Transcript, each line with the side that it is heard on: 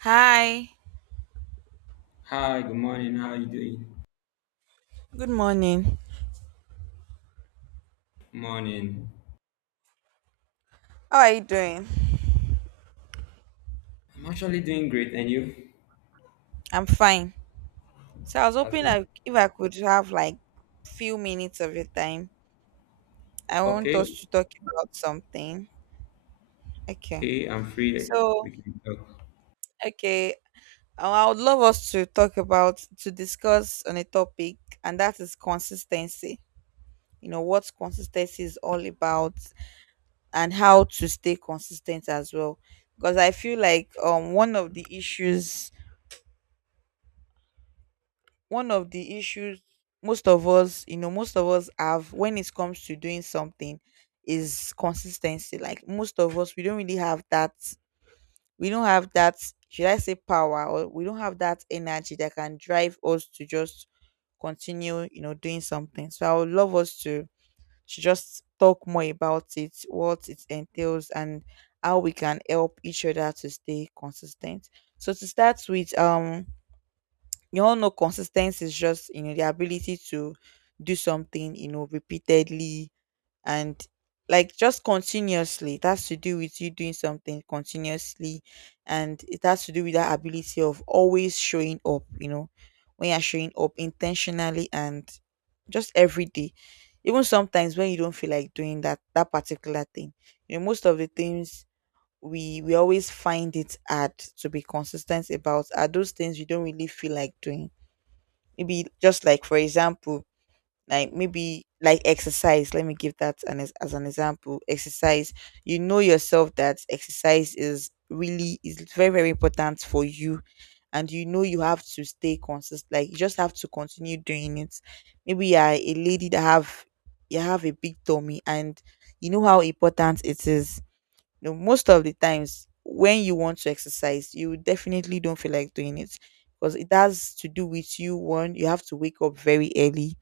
right: Hi,
left: Hi, good morning. How are you doing?
right: good morning.
left: Morning.
right: How are you doing?
left: I'm actually doing great, and you?
right: I'm fine. So I was
left: That's
right: hoping
left: good.
right: if I could have like few minutes of your time. I want
left: Okay,
right: us to talk about something. Okay.
left: okay, I'm free.
right: So
left: We can talk.
right: okay, I would love us to talk about to discuss on a topic, and that is consistency. You know what consistency is all about, and how to stay consistent as well. Because I feel like one of the issues most of us most of us have when it comes to doing something is consistency. Like most of us, we don't have that, should I say, power, or we don't have that energy that can drive us to just continue doing something. So I would love us to just talk more about it, what it entails and how we can help each other to stay consistent. So to start with, you all know consistency is just, the ability to do something, repeatedly, and like just continuously. It has to do with you doing something continuously, and it has to do with that ability of always showing up, when you're showing up intentionally and just every day, even sometimes when you don't feel like doing that particular thing. Most of the things we always find it hard to be consistent about are those things you don't really feel like doing. Maybe just like, for example, like maybe like exercise. Let me give that as an example. Exercise. You know yourself that exercise is very, very important for you, and you know you have to stay consistent. Like you just have to continue doing it. Maybe you are a lady that have you have a big tummy, and you know how important it is. Most of the times when you want to exercise, you definitely don't feel like doing it, because it has to do with you. One, you have to wake up very early.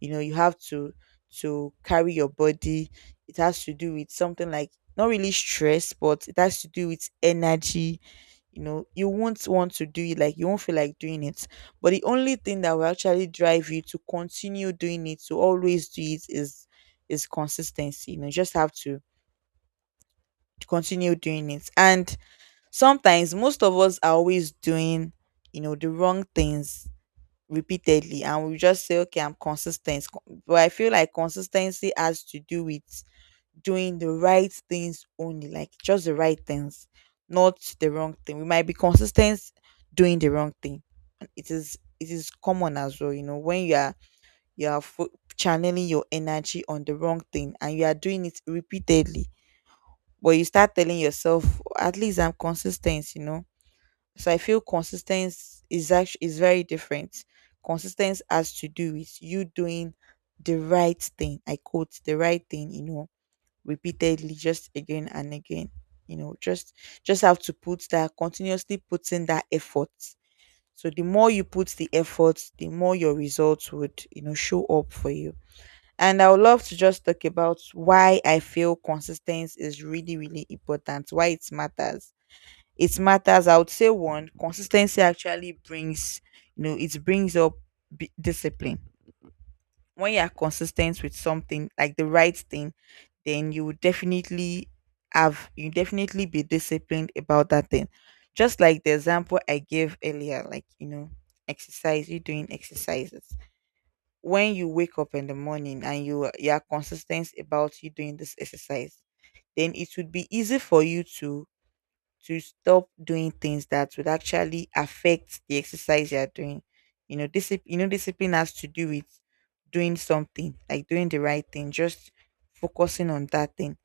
right: You have to carry your body. It has to do with something like not really stress, but it has to do with energy. You won't want to do it, like you won't feel like doing it. But the only thing that will actually drive you to continue doing it, to always do it, is consistency. You just have to continue doing it. And sometimes most of us are always doing the wrong things repeatedly, and we just say, okay, I'm consistent. But I feel like consistency has to do with doing the right things only, like just the right things, not the wrong thing. We might be consistent doing the wrong thing, and it is common as well. You know, when you are you are fo- channeling your energy on the wrong thing and you are doing it repeatedly, but you start telling yourself, at least I'm consistent. So I feel consistency is actually is very different. Consistency has to do with you doing the right thing. I quote the right thing, repeatedly, just again and again. You know, just just have to put that, continuously putting that effort. So the more you put the effort, the more your results would, show up for you. And I would love to just talk about why I feel consistency is really, really important, why it matters. I would say, one, consistency actually brings up, discipline. When you are consistent with something like the right thing, then you will definitely have you definitely be disciplined about that thing. Just like the example I gave earlier, like, exercise, you doing exercises. When you wake up in the morning and you are consistent about you doing this exercise, then it would be easy for you to stop doing things that would actually affect the exercise you are doing. You know, discipline. Discipline has to do with doing something, like doing the right thing, just focusing on that thing,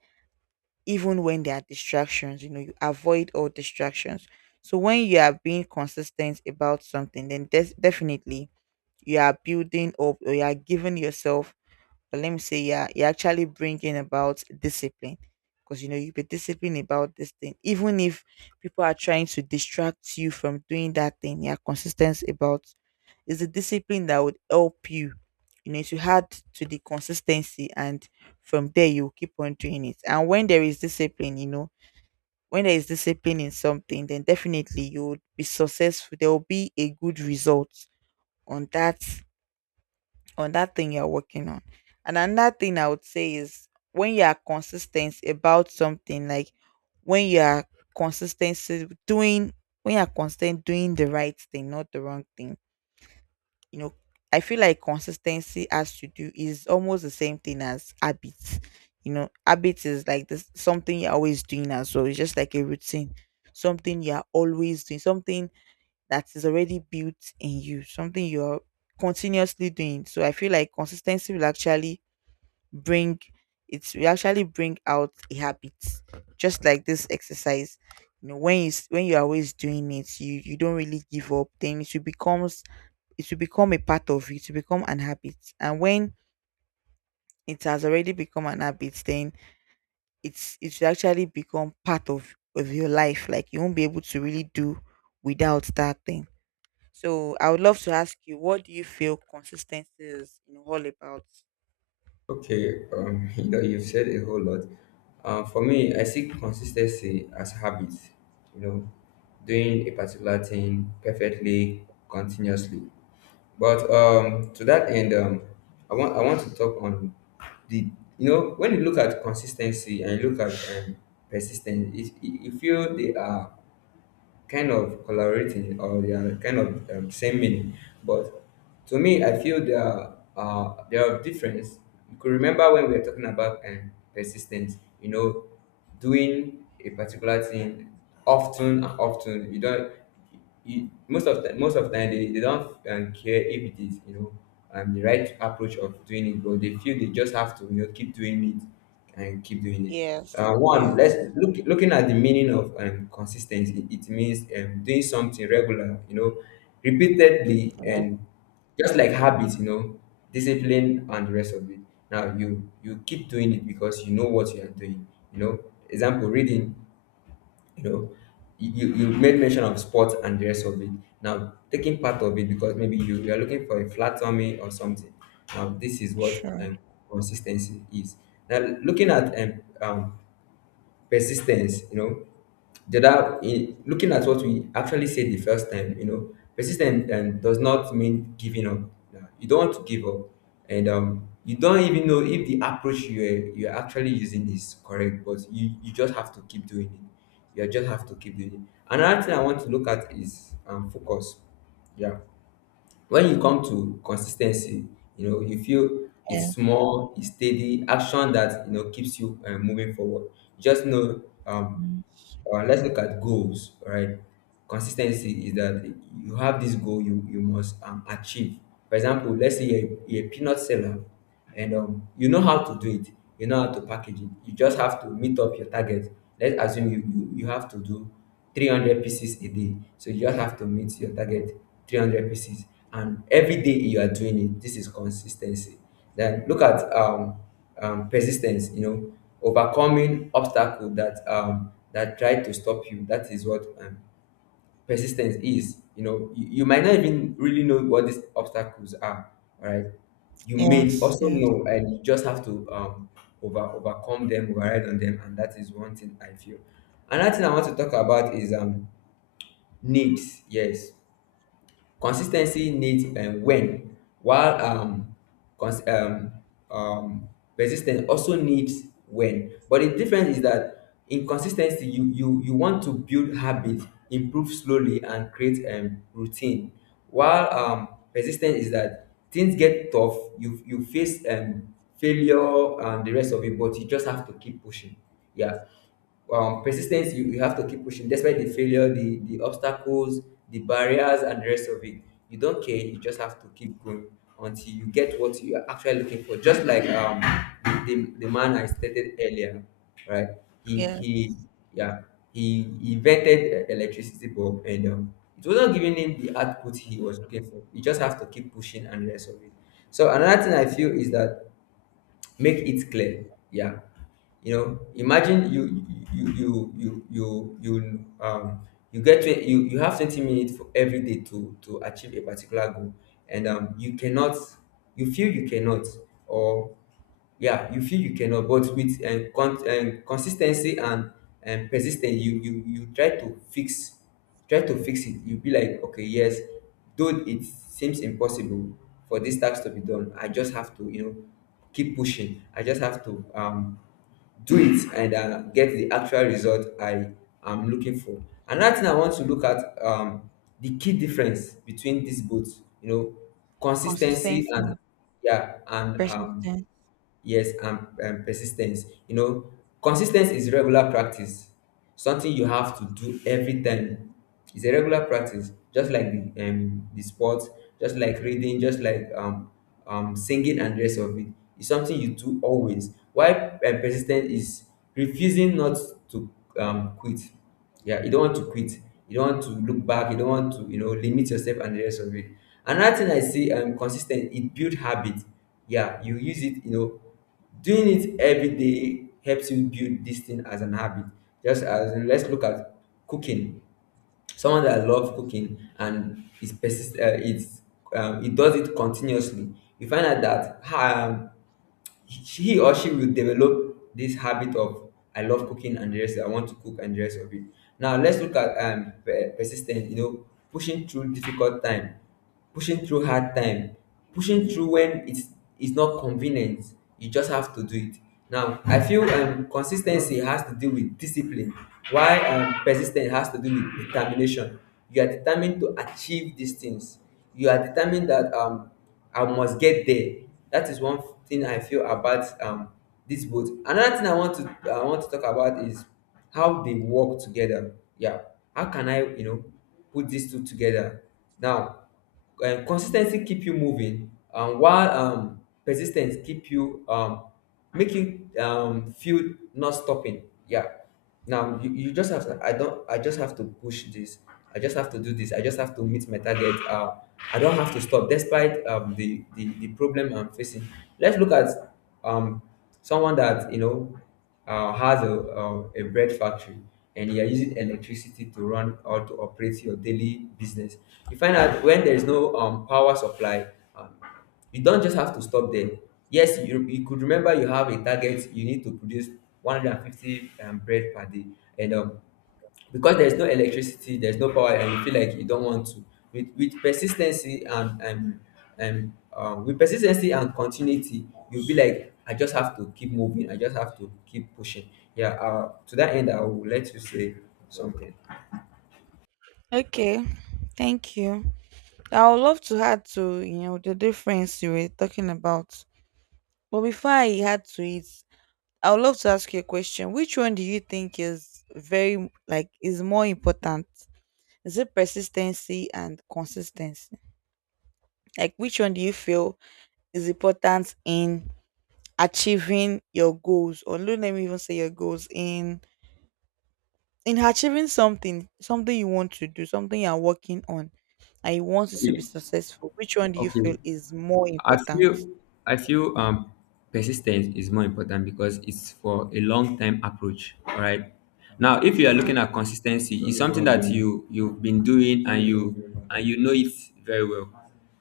right: even when there are distractions. You avoid all distractions. So when you are being consistent about something, then definitely you are building up or you are giving yourself, but let me say, yeah, you're actually bringing about discipline, because you know you be disciplined about this thing, even if people are trying to distract you from doing that thing. You're consistent about is the discipline that would help you. To add to the consistency, and from there you keep on doing it. And when there is discipline in something, then definitely you would be successful. There will be a good result on that thing you're working on. And another thing I would say is when you are consistent about something, like when you are consistency doing consistent doing the right thing, not the wrong thing. You know, I feel like consistency has to do is almost the same thing as habits. Habits is like this something you're always doing as well. It's just like a routine, something you're always doing, something that is already built in you, something you're continuously doing. So I feel like consistency will actually bring it will actually bring out a habit, just like this exercise. When you when you're always doing it, you don't really give up. Then it will become a part of you, it will become an habit. And when it has already become an habit, then it should actually become part of your life. Like you won't be able to really do without that thing. So I would love to ask you, what do you feel consistency is, all about?
left: Okay, you know, you've said a whole lot. For me, I see consistency as habit. You know, doing a particular thing perfectly, continuously. But to that end, I want to talk on the, you know, when you look at consistency and you look at persistence, you feel they are kind of collaborating, or they are kind of same meaning. But to me, I feel there are difference. You could remember when we were talking about persistence, you know, doing a particular thing often and often. You don't, you, most of the time they don't care if it is, you know, the right approach of doing it, but they feel they just have to, you know, keep doing it and keep doing it.
right: Yes,
left: One, let's
right: yes,
left: looking at the meaning of consistency. It means doing something regular, you know, repeatedly, and just like habits, you know, discipline and the rest of it. Now you keep doing it because you know what you are doing, you know. Example, reading. You know, you you made mention of sports and the rest of it. Now, taking part of it because maybe you are looking for a flat tummy or something. Now this is what
right: sure.
left: consistency is. Now, looking at persistence, you know, the other, in looking at what we actually said the first time, you know, persistence does not mean giving up. Yeah, you don't want to give up, and you don't even know if the approach you're actually using is correct, but you just have to keep doing it, you just have to keep doing it. Another thing I want to look at is focus. Yeah. When you come to consistency, you know, you feel it's
right: Yes,
left: small, it's steady action that, you know, keeps you moving forward. Just know,
right: mm,
left: let's look at goals, right? Consistency is that you have this goal you must achieve. For example, let's say you're a peanut seller, and you know how to do it, you know how to package it. You just have to meet up your target. Let's assume you have to do 300 pieces a day, so you just have to meet your target, 300 pieces. And every day you are doing it. This is consistency. Then look at persistence, you know, overcoming obstacle that that try to stop you. That is what persistence is. You know, you might not even really know what these obstacles are, all right? You may
right: yes,
left: also
right: yes,
left: know, and you just have to overcome them, override on them. And that is one thing I feel. Another thing I want to talk about is needs. Yes. Consis ten cy needs when, while cons um persis ten ce also needs when. But the difference is that in consis ten cy you want to build habit, improve slowly and create routine, while persis ten ce is that things get tough, you face failure and the rest of it, but you just have to keep pushing. Yeah. Persistence, you have to keep pushing despite the failure, the obstacles, the barriers and the rest of it. You don't care, you just have to keep going until you get what you are actually looking for. Just like the man I stated earlier, right? he
right: yes.
left: he yeah he invented electricity bulb, and it wasn't giving him the output he was looking for. You just have to keep pushing and the rest of it. So another thing I feel is that, make it clear, yeah, you know, imagine you you you you you um you get to, you have 20 minutes for every day to achieve a particular goal. And you cannot, you feel you cannot, or yeah, you feel you cannot. But with consistency and persistence you try to fix, try to fix it. You be like, okay, yes, though it seems impossible for this task to be done, I just have to, you know, keep pushing, I just have to do it and get the actual result I am looking for. Another thing I want to look at, the key difference between these both, you know, consistency
right: Consistency, and
left: and, yeah, and
right: persistence.
left: and persistence, you know. Consistency is regular practice, something you have to do every time. It's a regular practice, just like the sport, just like reading, just like singing and rest of it. It's something you do always. Why persistence is refusing not to quit. Yeah, you don't want to quit. You don't want to look back. You don't want to, you know, limit yourself and the rest of it. Another thing I see, consistent, it build habit. Yeah, you use it. You know, doing it every day helps you build this thing as an habit. Just as, let's look at cooking. Someone that loves cooking and is persist. It's it does it continuously. You find out that she he or she will develop this habit of I love cooking and the rest, I want to cook and the rest of it. Now let's look at persistence. You know, pushing through difficult time, pushing through hard time, pushing through when it's not convenient. You just have to do it. Now I feel consistency has to do with discipline, why persistence has to do with determination. You are determined to achieve these things. You are determined that I must get there. That is one thing I feel about this boat. Another thing I want to talk about is how they work together. Yeah, how can I, you know, put these two together. Now consistency keep you moving, while persistence keep you, make you, feel not stopping. Yeah. Now you just have to, I don't, I just have to push this, I just have to do this, I just have to meet my target. I don't have to stop despite the problem I'm facing. Let's look at um, someone that, you know, has a bread factory, and you are using electricity to run or to operate your daily business. You find out when there is no power supply, um, you don't just have to stop there. Yes, you could remember you have a target, you need to produce 150 bread per day. And because there's no electricity, there's no power and you feel like you don't want to. With persistency and with persistency and continuity, you'll be like, I just have to keep moving, I just have to keep pushing. Yeah. To that end, I will let you say something.
right: Okay, thank you. I would love to add to, the difference you were talking about. But before I add to it, I would love to ask you a question. Which one do you think like, is more important? Is it persistency and consistency? Like, which one do you feel is important in achieving your goals, or don't let me even say your goals, in achieving something, something you want to do, something you're working on, and you want it to be
left: Okay.
right: successful. Which one do you
left: Okay,
right: feel is more
left: I
right: important?
left: feel I feel persistence is more important because it's for a long time approach. All right. Now, if you are looking
right: Like,
left: at consistency, it's something that you've been doing and you know it very well.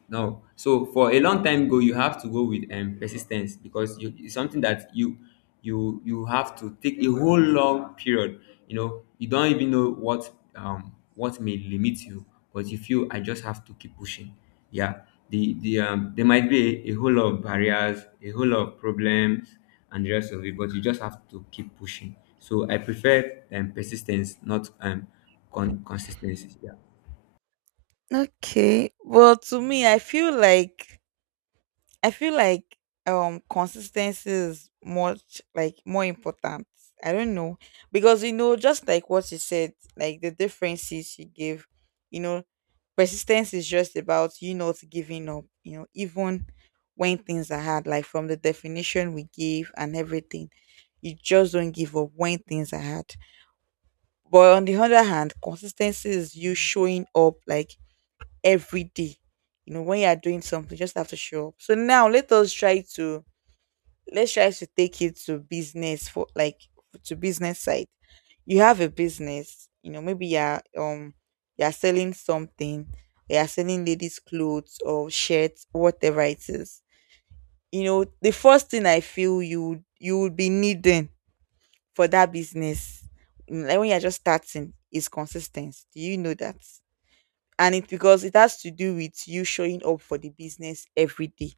left: No, so for a long time go, you have to go with persistence, because you, it's something that you you have to take a whole long period. You know, you don't even know what may limit you, but you feel I just have to keep pushing. Yeah, there might be a whole lot of barriers, a whole lot of problems and the rest of it, but you just have to keep pushing. So I prefer persistence, not consistency. Yeah.
right: okay, well, to me, I feel like consistency is much more important. I don't know, because just like what you said, like the differences you gave you know Persistence is just about you not giving up, even when things are hard, like from the definition we gave and everything. You just don't give up when things are hard. But on the other hand, consistency is you showing up like every day. When you are doing something, you just have to show up. So now let's try to take it to business side. You have a business, maybe you're selling something. You're selling ladies' clothes or shirts, whatever it is. The first thing I feel you would be needing for that business, like when you're just starting, is consistency, do you know that? And it, because it has to do with you showing up for the business every day.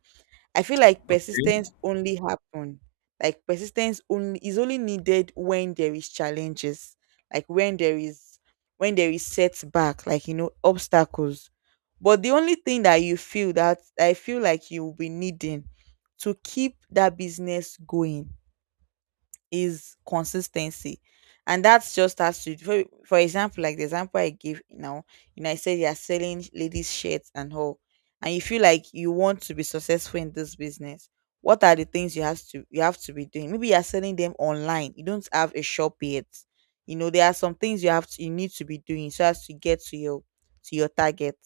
right: I feel like
left: Okay.
right: persistence only happen. Like persistence only needed when there is challenges, like when there is setback, like, obstacles. But the only thing that I feel like you will be needing to keep that business going is consistency. And that's just has to, for example, like the example I gave now, I said you are selling ladies' shirts and all, and you feel like you want to be successful in this business. What are the things you have to be doing? Maybe you are selling them online. You don't have a shop yet. There are some things you need to be doing, so as to get to your target,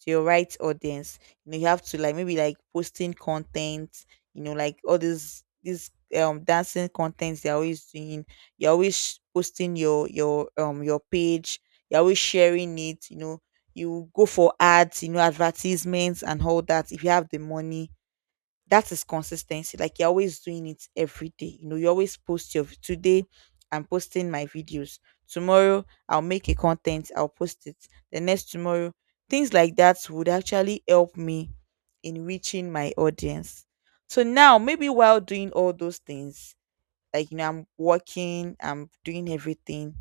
right: to your right audience. You know, you have to like maybe like posting content, you know, like all these dancing contents they're always doing. You're always posting your your page. You're always sharing it, you know. You go for ads, you know, advertisements and all that, if you have the money. That is consistency, like you're always doing it every day, you know. You always post your today. I'm posting my videos. Tomorrow I'll make a content, I'll post it. The next tomorrow. Things like that would actually help me in reaching my audience. So now maybe while doing all those things, like, you know, I'm working, I'm doing everything,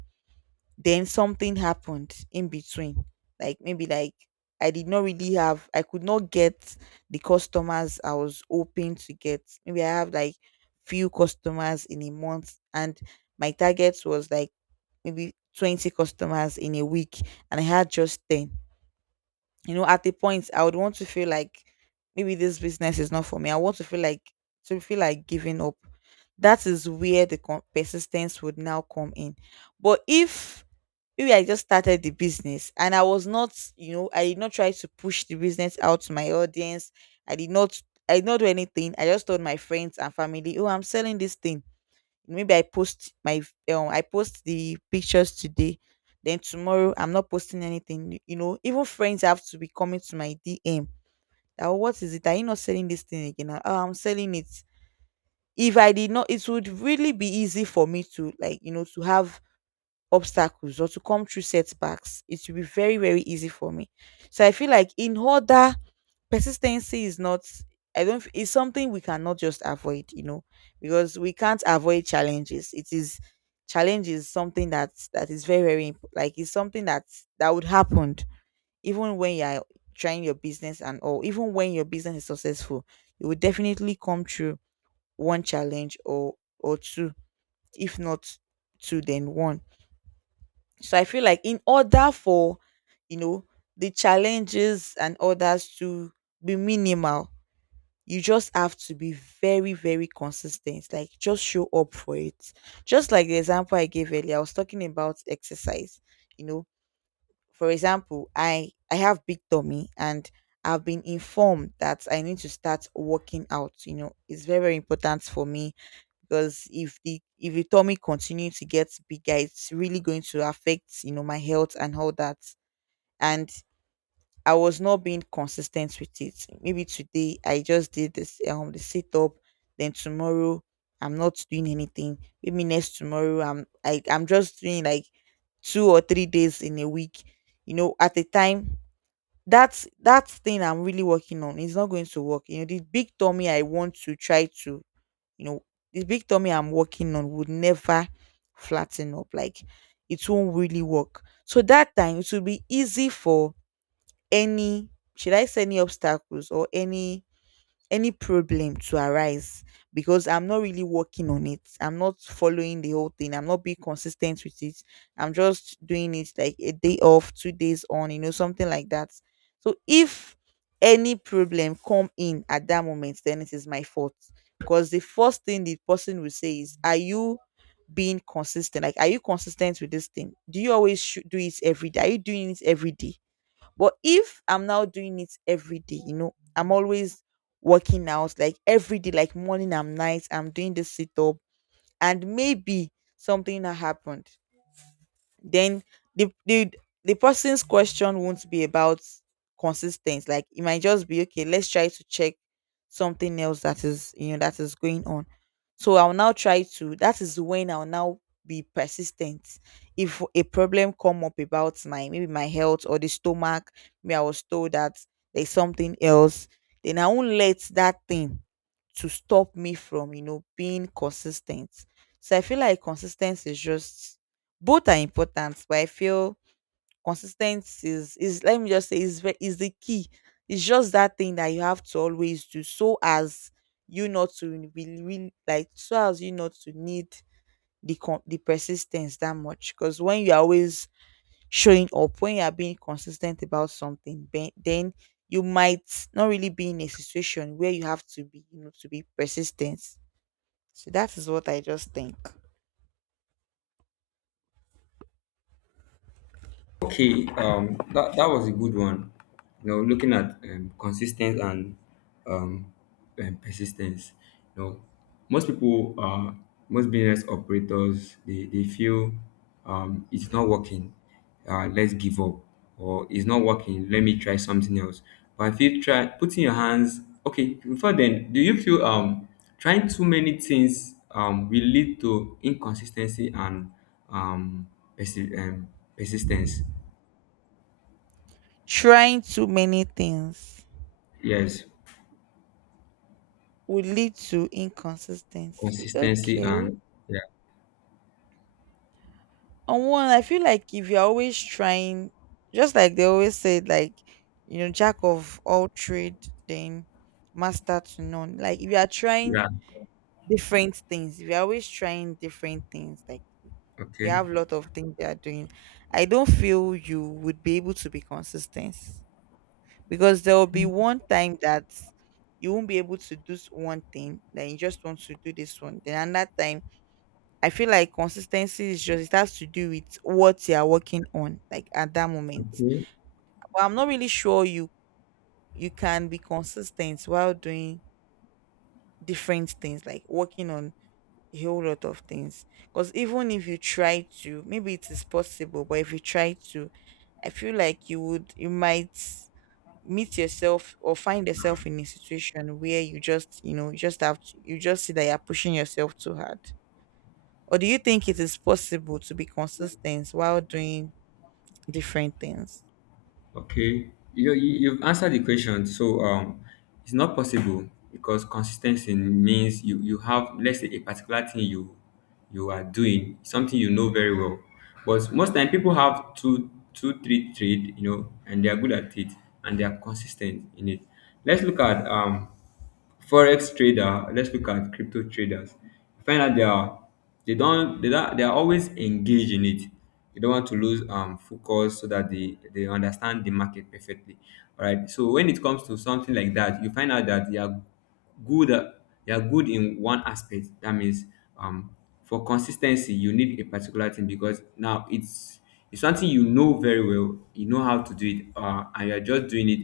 right: then something happened in between. Like maybe like I did not really have, I could not get the customers I was hoping to get. Maybe I have like few customers in a month, and my target was like maybe 20 customers in a week, and I had just 10. You know, at a point I would want to feel like maybe this business is not for me. I want to feel like giving up. That is where the persistence would now come in. But if maybe I just started the business and I was not, you know, I did not try to push the business out to my audience. I did not, I did not do anything. I just told my friends and family, oh, I'm selling this thing. Maybe I post my, I post the pictures today, then tomorrow I'm not posting anything. You know, even friends have to be coming to my DM, oh, what is it, are you not selling this thing again? "Ah, oh, I'm selling it." If I did not, it would really be easy for me to like, you know, to have obstacles or to come through setbacks. It would be very, very easy for me. So I feel like in order, persistency is not, I don't f- it's something we cannot just avoid, you know, because we can't avoid challenges. It is, challenge is something that is very, very like it's something that that would happen even when you are trying your business, and or even when your business is successful, you will definitely come through one challenge or two, if not two then one. So I feel like in order for, you know, the challenges and others to be minimal, you just have to be very, very consistent, like just show up for it. Just like the example I gave earlier, I was talking about exercise. You know, for example, I have big tummy, and I've been informed that I need to start working out. You know, it's very, very important for me, because if the tummy continue to get bigger, it's really going to affect, you know, my health and all that. And I was not being consistent with it. Maybe today I just did this the sit up, then tomorrow I'm not doing anything. Maybe next tomorrow I'm just doing like 2 or 3 days in a week. You know, at a time that's that thing I'm really working on, it's not going to work. You know, the big tummy I want to try to, you know, the big tummy I'm working on would never flatten up. Like it won't really work. So that time it will be easy for any, should I say any obstacles or any problem to arise, because I'm not really working on it. I'm not following the whole thing. I'm not being consistent with it. I'm just doing it like a day off, 2 days on, you know, something like that. So if any problem come in at that moment, then it is my fault. Because the first thing the person will say is, are you being consistent? Like, are you consistent with this thing? Do you always do it every day? Are you doing it every day? But if I'm now doing it every day, you know, I'm always working out like every day, like morning and night, I'm doing this sit up, and maybe something that happened, then the the the person's question won't be about consistency. Like it might just be okay, let's try to check something else that is, you know, that is going on. So I'll now try to, that is when I'll now be persistent. If a problem come up about my, maybe my health or the stomach, maybe I was told that there's something else, then I won't let that thing to stop me from, you know, being consistent. So I feel like consistency is just, both are important, but I feel consistency is, let me just say is is the key. It's just that thing that you have to always do, so as you not to be really like, so as you not to need the the persistence that much. Because when you're always showing up, when you are being consistent about something, then you might not really be in a situation where you have to be, you know, to be persistent. So that is what I just think.
left: Okay, that was a good one. You know, looking at consistent and um, persistence. You know, most people, most business operators, they feel it's not working. Let's give up, or it's not working. Let me try something else. But if you try putting your hands, okay, before then, do you feel trying too many things will lead to inconsistency and um, persi- um persistence?
right: Trying too many things
left: Yes,
right: would lead to inconsistency.
left: consistency,
right: Okay.
left: and yeah,
right: On one, I feel like if you're always trying, just like they always said, like, you know, jack of all trade, then master to none. Like, if you are trying
left: yeah.
right: different things, if you're always trying different things, like, you
left: Okay,
right: have a lot of things you are doing, I don't feel you would be able to be consistent, because there will be one time that you won't be able to do one thing, then you just want to do this one, then another time. I feel like consistency is just, it has to do with what you are working on, like at that moment.
left: okay,
right: But I'm not really sure you, you can be consistent while doing different things, like working on a whole lot of things. Because even if you try to, maybe it is possible, but if you try to, I feel like you would, you might meet yourself or find yourself in a situation where you just, you know, you just have to, you just see that you're pushing yourself too hard. Or do you think it is possible to be consistent while doing different things?
left: okay. You you've answered the question. So it's not possible because consistency means you have, let's say, a particular thing you you are doing, something you know very well. But most time people have two two three trade, you know, and they are good at it and they are consistent in it. Let's look at forex trader, let's look at crypto traders. You find out they are, they don't they are always engaged in it. They don't want to lose focus so that they understand the market perfectly. All right, so when it comes to something like that, you find out that they are good at, they are good in one aspect. That means um for consistency you need a particular thing, because now it's something you know very well. You know how to do it, and you're just doing it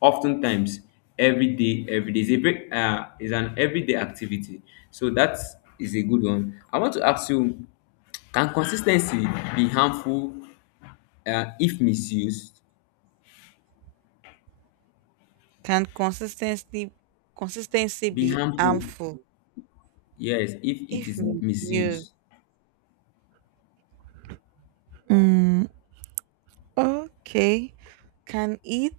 left: oftentimes. Every day, every day is a break, is an everyday activity. So that is a good one. I want to ask you, can consistency be harmful, if misused?
right: Can consistency, consistency
left: Be
right: be
left: harmful,
right: harmful
left: yes, if it
right: if
left: is
right: misused?
left: misused.
right: Okay. Can it?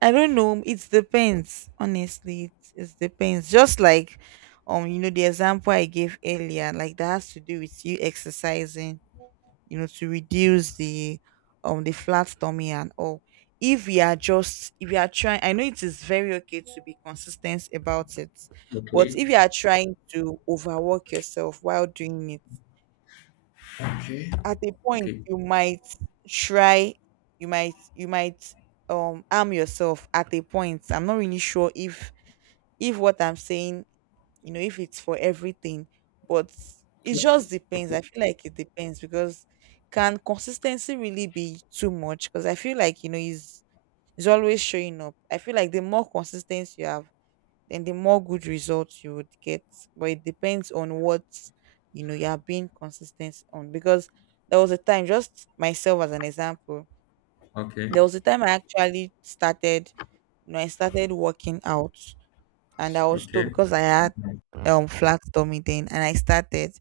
right: I don't know. It depends. Honestly, it depends. Just like you know, the example I gave earlier, like that has to do with you exercising, you know, to reduce the flat tummy and all. If we are just, if we are trying, I know it is very okay to be consistent about it, but
left: Okay.
right: if you are trying to overwork yourself while doing it,
left: Okay.
right: at a point
left: Okay,
right: you might try, you might harm yourself at a point. I'm not really sure if what I'm saying, you know, if it's for everything. But it
left: okay,
right: just depends.
left: okay,
right: I feel like it depends, because can consistency really be too much? Because I feel like, you know, it's always showing up. I feel like the more consistency you have, then the more good results you would get. But it depends on what, you know, you are being consistent on. Because there was a time, just myself as an example,
left: okay,
right: there was a time I actually started, you know, I started working out, and I was told
left: okay.
right: because I had flat tummy then, and I started.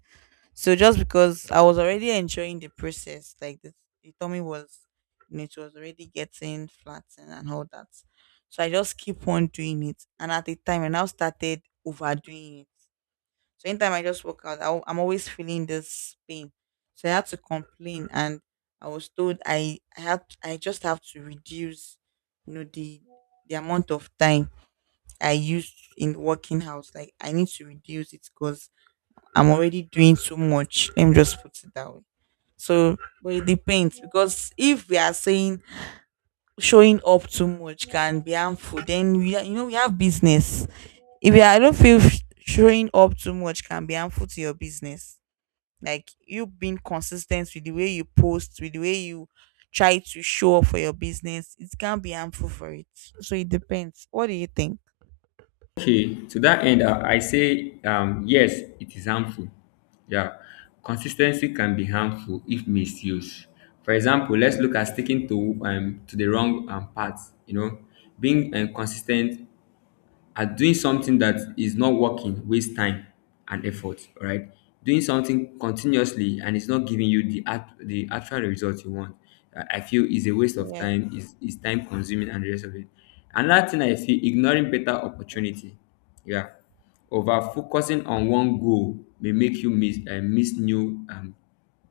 right: So just because I was already enjoying the process, like the tummy was, you know, it was already getting flattened and all that. So I just keep on doing it. And at the time I now started overdoing it. So anytime I just work out, I am always feeling this pain. So I had to complain, and I was told I had I just have to reduce, you know, the amount of time I used in working out. Like I need to reduce it, because I'm already doing too much. Let me just put it that way. So, but it depends, because if we are saying showing up too much can be harmful, then we are, you know, we have business. If you are, I don't feel showing up too much can be harmful to your business. Like you being consistent with the way you post, with the way you try to show up for your business, it can be harmful for it. So it depends. What do you think?
left: Okay, to that end, I say, yes, it is harmful. Yeah, consistency can be harmful if misused. For example, let's look at sticking to, to the wrong path. You know, being consistent at doing something that is not working waste time and effort, right? Doing something continuously and it's not giving you the act, the actual result you want, I feel is a waste of
right: Yeah.
left: time, is time consuming and the rest of it. Another thing I feel, ignoring better opportunity, yeah, over focusing on one goal may make you miss, miss new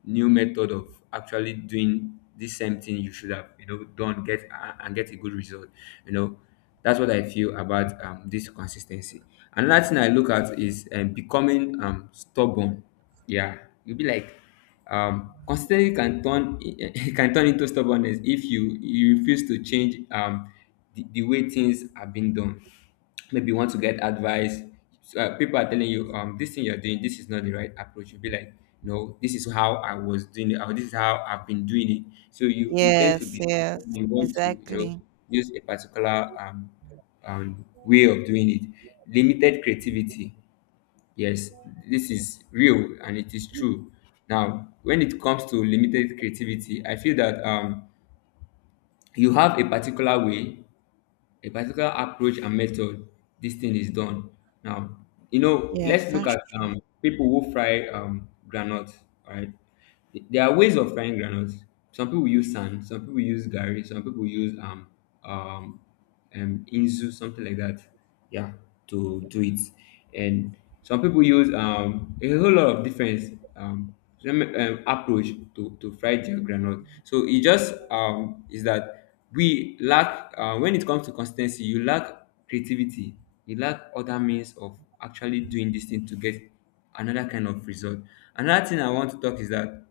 left: new method of actually doing the same thing you should have, you know, done get a- and get a good result, you know. That's what I feel about, this consistency. Another thing I look at is, becoming stubborn. Yeah, you'll be like, consistency can turn it can turn into stubbornness if you refuse to change, the way things are being done. Maybe you want to get advice. So, people are telling you, um, this thing you're doing, this is not the right approach. You'll be like, no, this is how I was doing it, or this is how I've been doing it. So you tend to
right: Yes,
left: be,
right: yes,
left: you want to, you know,
right: exactly.
left: use a particular way of doing it. Limited creativity, yes, this is real and it is true. Now when it comes to limited creativity, I feel that, um, you have a particular way, a particular approach and method this thing is done. Now, you know,
right: Yes,
left: let's look
right: that's
left: at people who fry granules. All right, there are ways of frying granules. Some people use sand, some people use gari, some people use um inzu, something like that, yeah, to do it. And some people use a whole lot of different, approach to fry their groundnut. So it just, um, is that we lack, when it comes to consistency you lack creativity, you lack other means of actually doing this thing to get another kind of result. Another thing I want to talk is that,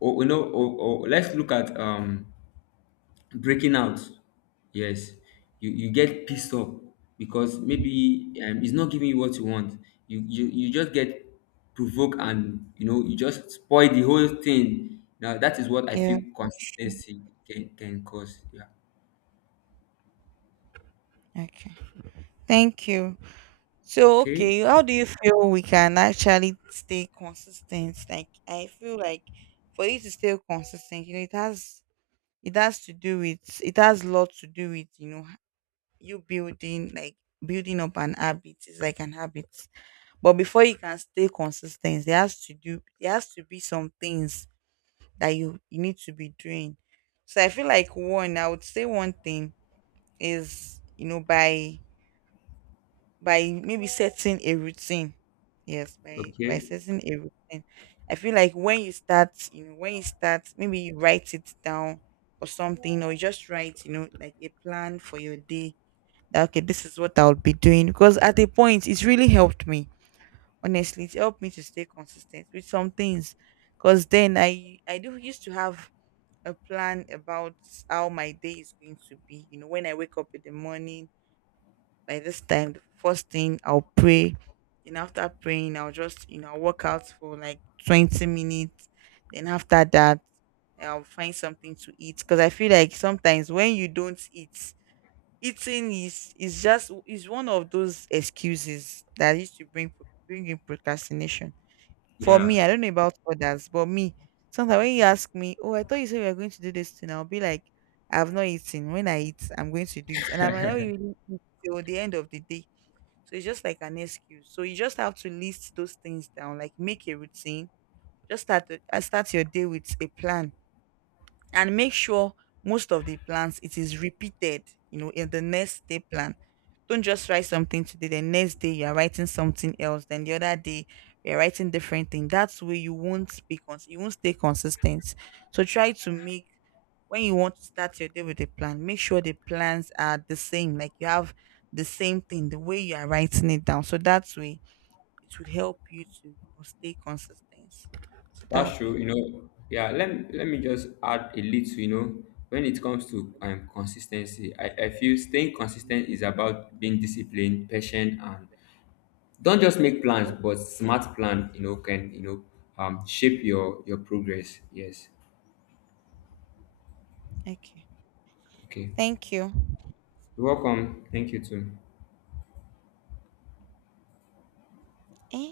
left: oh, you know, oh, oh, let's look at breaking out, yes. You get pissed off because maybe, it's not giving you what you want. You, you just get provoked, and you know you just spoil the whole thing. Now that is what I
right: yeah,
left: feel
right: that's true.
left: consistency can cause, yeah.
right: Okay. Thank you. So,
left: Okay.
right: okay, how do you feel we can actually stay consistent? Like, I feel like for you to stay consistent, you know, it has, it has to do with, it has lot to do with, you know, you building like building up an habit, is like an habit. But before you can stay consistent, there has to do, there has to be some things that you need to be doing. So I feel like one, I would say one thing is, you know, by maybe setting a routine. Yes, by
left: Okay.
right: setting a routine. I feel like when you start, you know, when you start, maybe you write it down or something, or you just write, you know, like a plan for your day. That okay, this is what I'll be doing. Because at a point, it's really helped me. Honestly, it helped me to stay consistent with some things. Because then I do used to have a plan about how my day is going to be. You know, when I wake up in the morning, by this time, the first thing I'll pray. Then after praying, I'll just, you know, I'll work out for like 20 minutes. Then after that, I'll find something to eat. Because I feel like sometimes when you don't eat, eating is just is one of those excuses that used to bring in procrastination. For me,
left: Yeah,
right: I don't know about others, but me, sometimes when you ask me, oh, I thought you said we are going to do this thing, I'll be like, I've not eaten. When I eat, I'm going to do it. And I might not really eat till the end of the day. So it's just like an excuse. So you just have to list those things down, like make a routine. Just start, start your day with a plan, and make sure most of the plans it is repeated, you know, in the next day plan. Don't just write something today, the next day you're writing something else, then the other day you're writing different thing. That's where you won't be you won't stay consistent. So try to make, when you want to start your day with a plan, make sure the plans are the same, like you have the same thing the way you are writing it down. So that's way it would help you to, you know, stay consistent. So that'll
left: that's
right: be,
left: true, you know. Yeah, let me just add a little, you know, when it comes to, consistency. I feel staying consistent is about being disciplined, patient, and don't just make plans but smart plan, you know, can, you know, shape your progress, yes.
right: okay,
left: Okay.
right: thank you.
left: You're welcome, thank you too.
right: Eh?